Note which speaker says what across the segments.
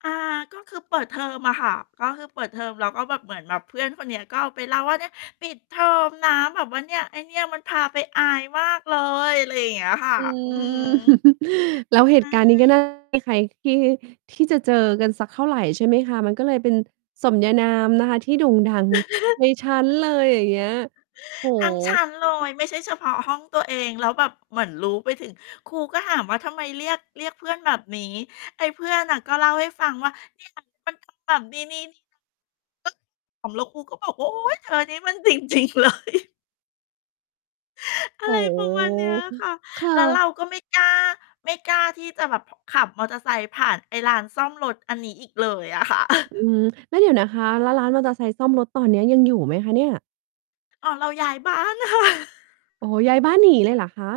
Speaker 1: อ่า ก็คือเปิดเทอมอะค่ะ ก็คือเปิดเทอม แล้วก็แบบเหมือนแบบเพื่อนคนเนี้ย ก็เอาไปเล่าว่า "เนี่ย ปิดเทอมนะแบบว่าเนี่ย ไอ้เนี่ยมันพาไปอายมากเลย" อะไรอย่างเงี้ยค่ะ
Speaker 2: อื
Speaker 1: อือฮึ
Speaker 2: ม แล้ว
Speaker 1: ใ
Speaker 2: เ
Speaker 1: ช
Speaker 2: หตุการณ์นี้ก็
Speaker 1: ่
Speaker 2: น่า [unintelligible] ให้ใครที่ ที่จะเจอกันสักเท่าไร ใช่ไหมคะ มันก็เลยเป็นสมญานามนะคะ ที่โด่งดังในชั้นเลย อย่างเงี้ย โอ้โ
Speaker 1: ทั้งชั้นเลย
Speaker 2: ฮ
Speaker 1: ไม่ใช่เฉพาะห้องตัวเอง แล้วแบบเหมือนรู้ไปถึง ครูก็ถามว่า "ทำไมเรียก เรียกเพื่อนแบบนี้?" ไอ้เพื่อนน่ะ ก็เล่าให้ฟังว่า "เนี่ยนะ มันทำแบบนี้ ๆ ๆ นะ" ก็ ขำ แล้วครูก็บอกว่า "โอ๊ย เธออันนี้มัน จริง ๆ เลย" อ
Speaker 2: โ
Speaker 1: ะ
Speaker 2: อ้
Speaker 1: ไร
Speaker 2: โฮ
Speaker 1: ประมาณเนี้ยค่ะ
Speaker 2: ค่
Speaker 1: แล้ว
Speaker 2: ะ
Speaker 1: เราก็ไม่กล้า ไม่กล้าที่จะแบบ ผ ขับมอเตอร์ไซค์ผ่านไอ้ร้านซ่อมรถอันนี้อีกเลยอะค่ะ
Speaker 2: อืม แล้วเดี๋ยวนะคะ แล้วร้านมอเตอร์ไซค์ซ่อมรถ ตอนเนี้ย ยังอยู่ไหมคะเนี่ย?
Speaker 1: อ่อ เราย้ายบ้าน ค่ะ
Speaker 2: โอ้โฮ ย้ายบ้านหนีเลยเหรอคะ?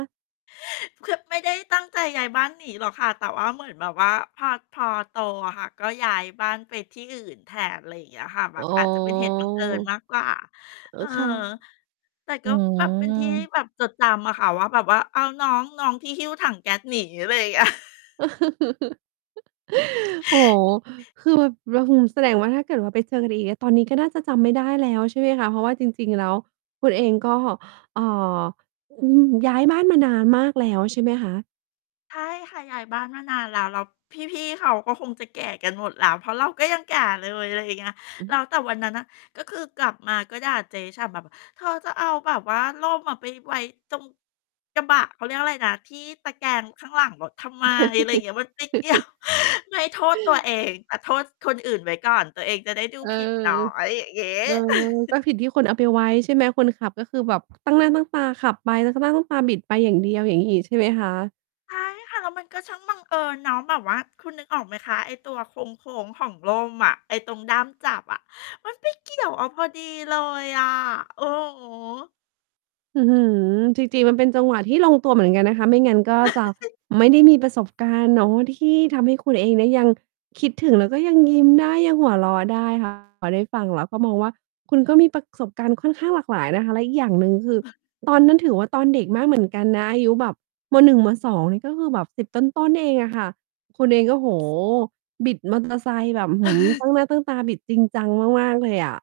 Speaker 1: คือไม่ได้ตั้งใจย้ายบ้านหนีหรอกค่ะ แต่ว่าเหมือนแบบว่าพอ พอโตอะค่ะ ก็ย้ายบ้านไปที่อื่นแทน อะไรอย่างเงี้ยค่ะ แบ
Speaker 2: อ๋
Speaker 1: บ
Speaker 2: อ
Speaker 1: อาจจะเป็นเหตุบังเอิญมากกว่า
Speaker 2: เอ
Speaker 1: เ
Speaker 2: อ
Speaker 1: ออ
Speaker 2: ค่ะ
Speaker 1: แต่ก
Speaker 2: อื
Speaker 1: ็แบบเป็นที่
Speaker 2: ม
Speaker 1: แบบจดจำอะค่ะว่า แบบว่า "อ้าว น้อง น้องที่หิ้วถังแก๊สหนี" อะไรอย่าง เงี้ย
Speaker 2: โอ้โฮ คือแบบ อื้อฮือ แสดงว่าถ้าเกิดว่าไปเจอกันอีกอะ ตอนนี้ก็น่าจะจำไม่ได้แล้ว ใช่ไหมคะ เพราะว่าจริง ๆ แล้วคุณเองก็ เอ่อ อืม ย้ายบ้านมานานมากแล้วใช่ไหมคะ?
Speaker 1: ใช่ค่ะ ย้ายบ้านมานานแล้ว แล้วพี่ ๆ เขาก็คงจะแก่กันหมดแล้ว เพราะเราก็ยังแก่เลย อะไรอย่างเงี้ย
Speaker 2: อือ
Speaker 1: แล
Speaker 2: ฮ
Speaker 1: ้
Speaker 2: ึ
Speaker 1: ว แต่วันนั้นน่ะ ก็คือกลับมาก็ด่าเจ๊ฉ่ำแบบอะ "เธอจะเอาแบบว่าร่มอะไปไว้ตรง กระบะ เขาเรียกว่าไรนะ ที่ตะแกรงข้างหลังรถทำไม?" อะไรเงี้ย มันไป เกี่ยว ไม่โทษตัวเอง แต่โทษคนอื่นไว้ก่อน ตัวเองจะได้ดู
Speaker 2: เออ
Speaker 1: ผิดน้อย งี้
Speaker 2: เออ ก็ผิดที่คนเอาไปไว้ ใช่ไหม คนขับก็คือแบบ ตั้งหน้าตั้งตาขับไป แล้วตั้งหน้าตั้งตาบิดไปอย่างเดียว อย่างงี้อีกใช่ไหมคะ?
Speaker 1: ใช่ค่ะ แล้วมันก็ ช่างบังเอิญเนาะ แบบว่าคุณนึกออกไหมคะ? ไอ้ตัวโค้ง ๆ ของร่มอะ ไอ้ตรงด้ามจับอะ มันไปเกี่ยว เอาพอดีเลยอะ อือฮึ
Speaker 2: อื้อฮือ จริง ๆ มันเป็นจังหวะที่ลงตัวเหมือนกันนะคะ ไม่งั้นก็จะ ไม่ได้มีประสบการณ์ เนาะ ที่ทำให้คุณเองเนี่ย ยังคิดถึงแล้วก็ยังยิ้มได้ ยังหัวเราะได้ ค่ะ พอได้ฟังแล้วก็มองว่า คุณก็มีประสบการณ์ค่อนข้างหลากหลายนะคะ และอีกอย่างหนึ่ง ก็คือตอนนั้นถือว่า ตอนเด็กมากเหมือนกันนะ อายุแบบ ม. 1 ม. 2 นี่ก็คือแบบ 10 ต้น ๆ เองอะ ค่ะ คุณเองก็ โอ้โฮ บิด มอเตอร์ ไซค์แบบ อื้อฮือ ตั้งหน้าตั้งตาบิดจริงจังมาก ๆ เลยอะ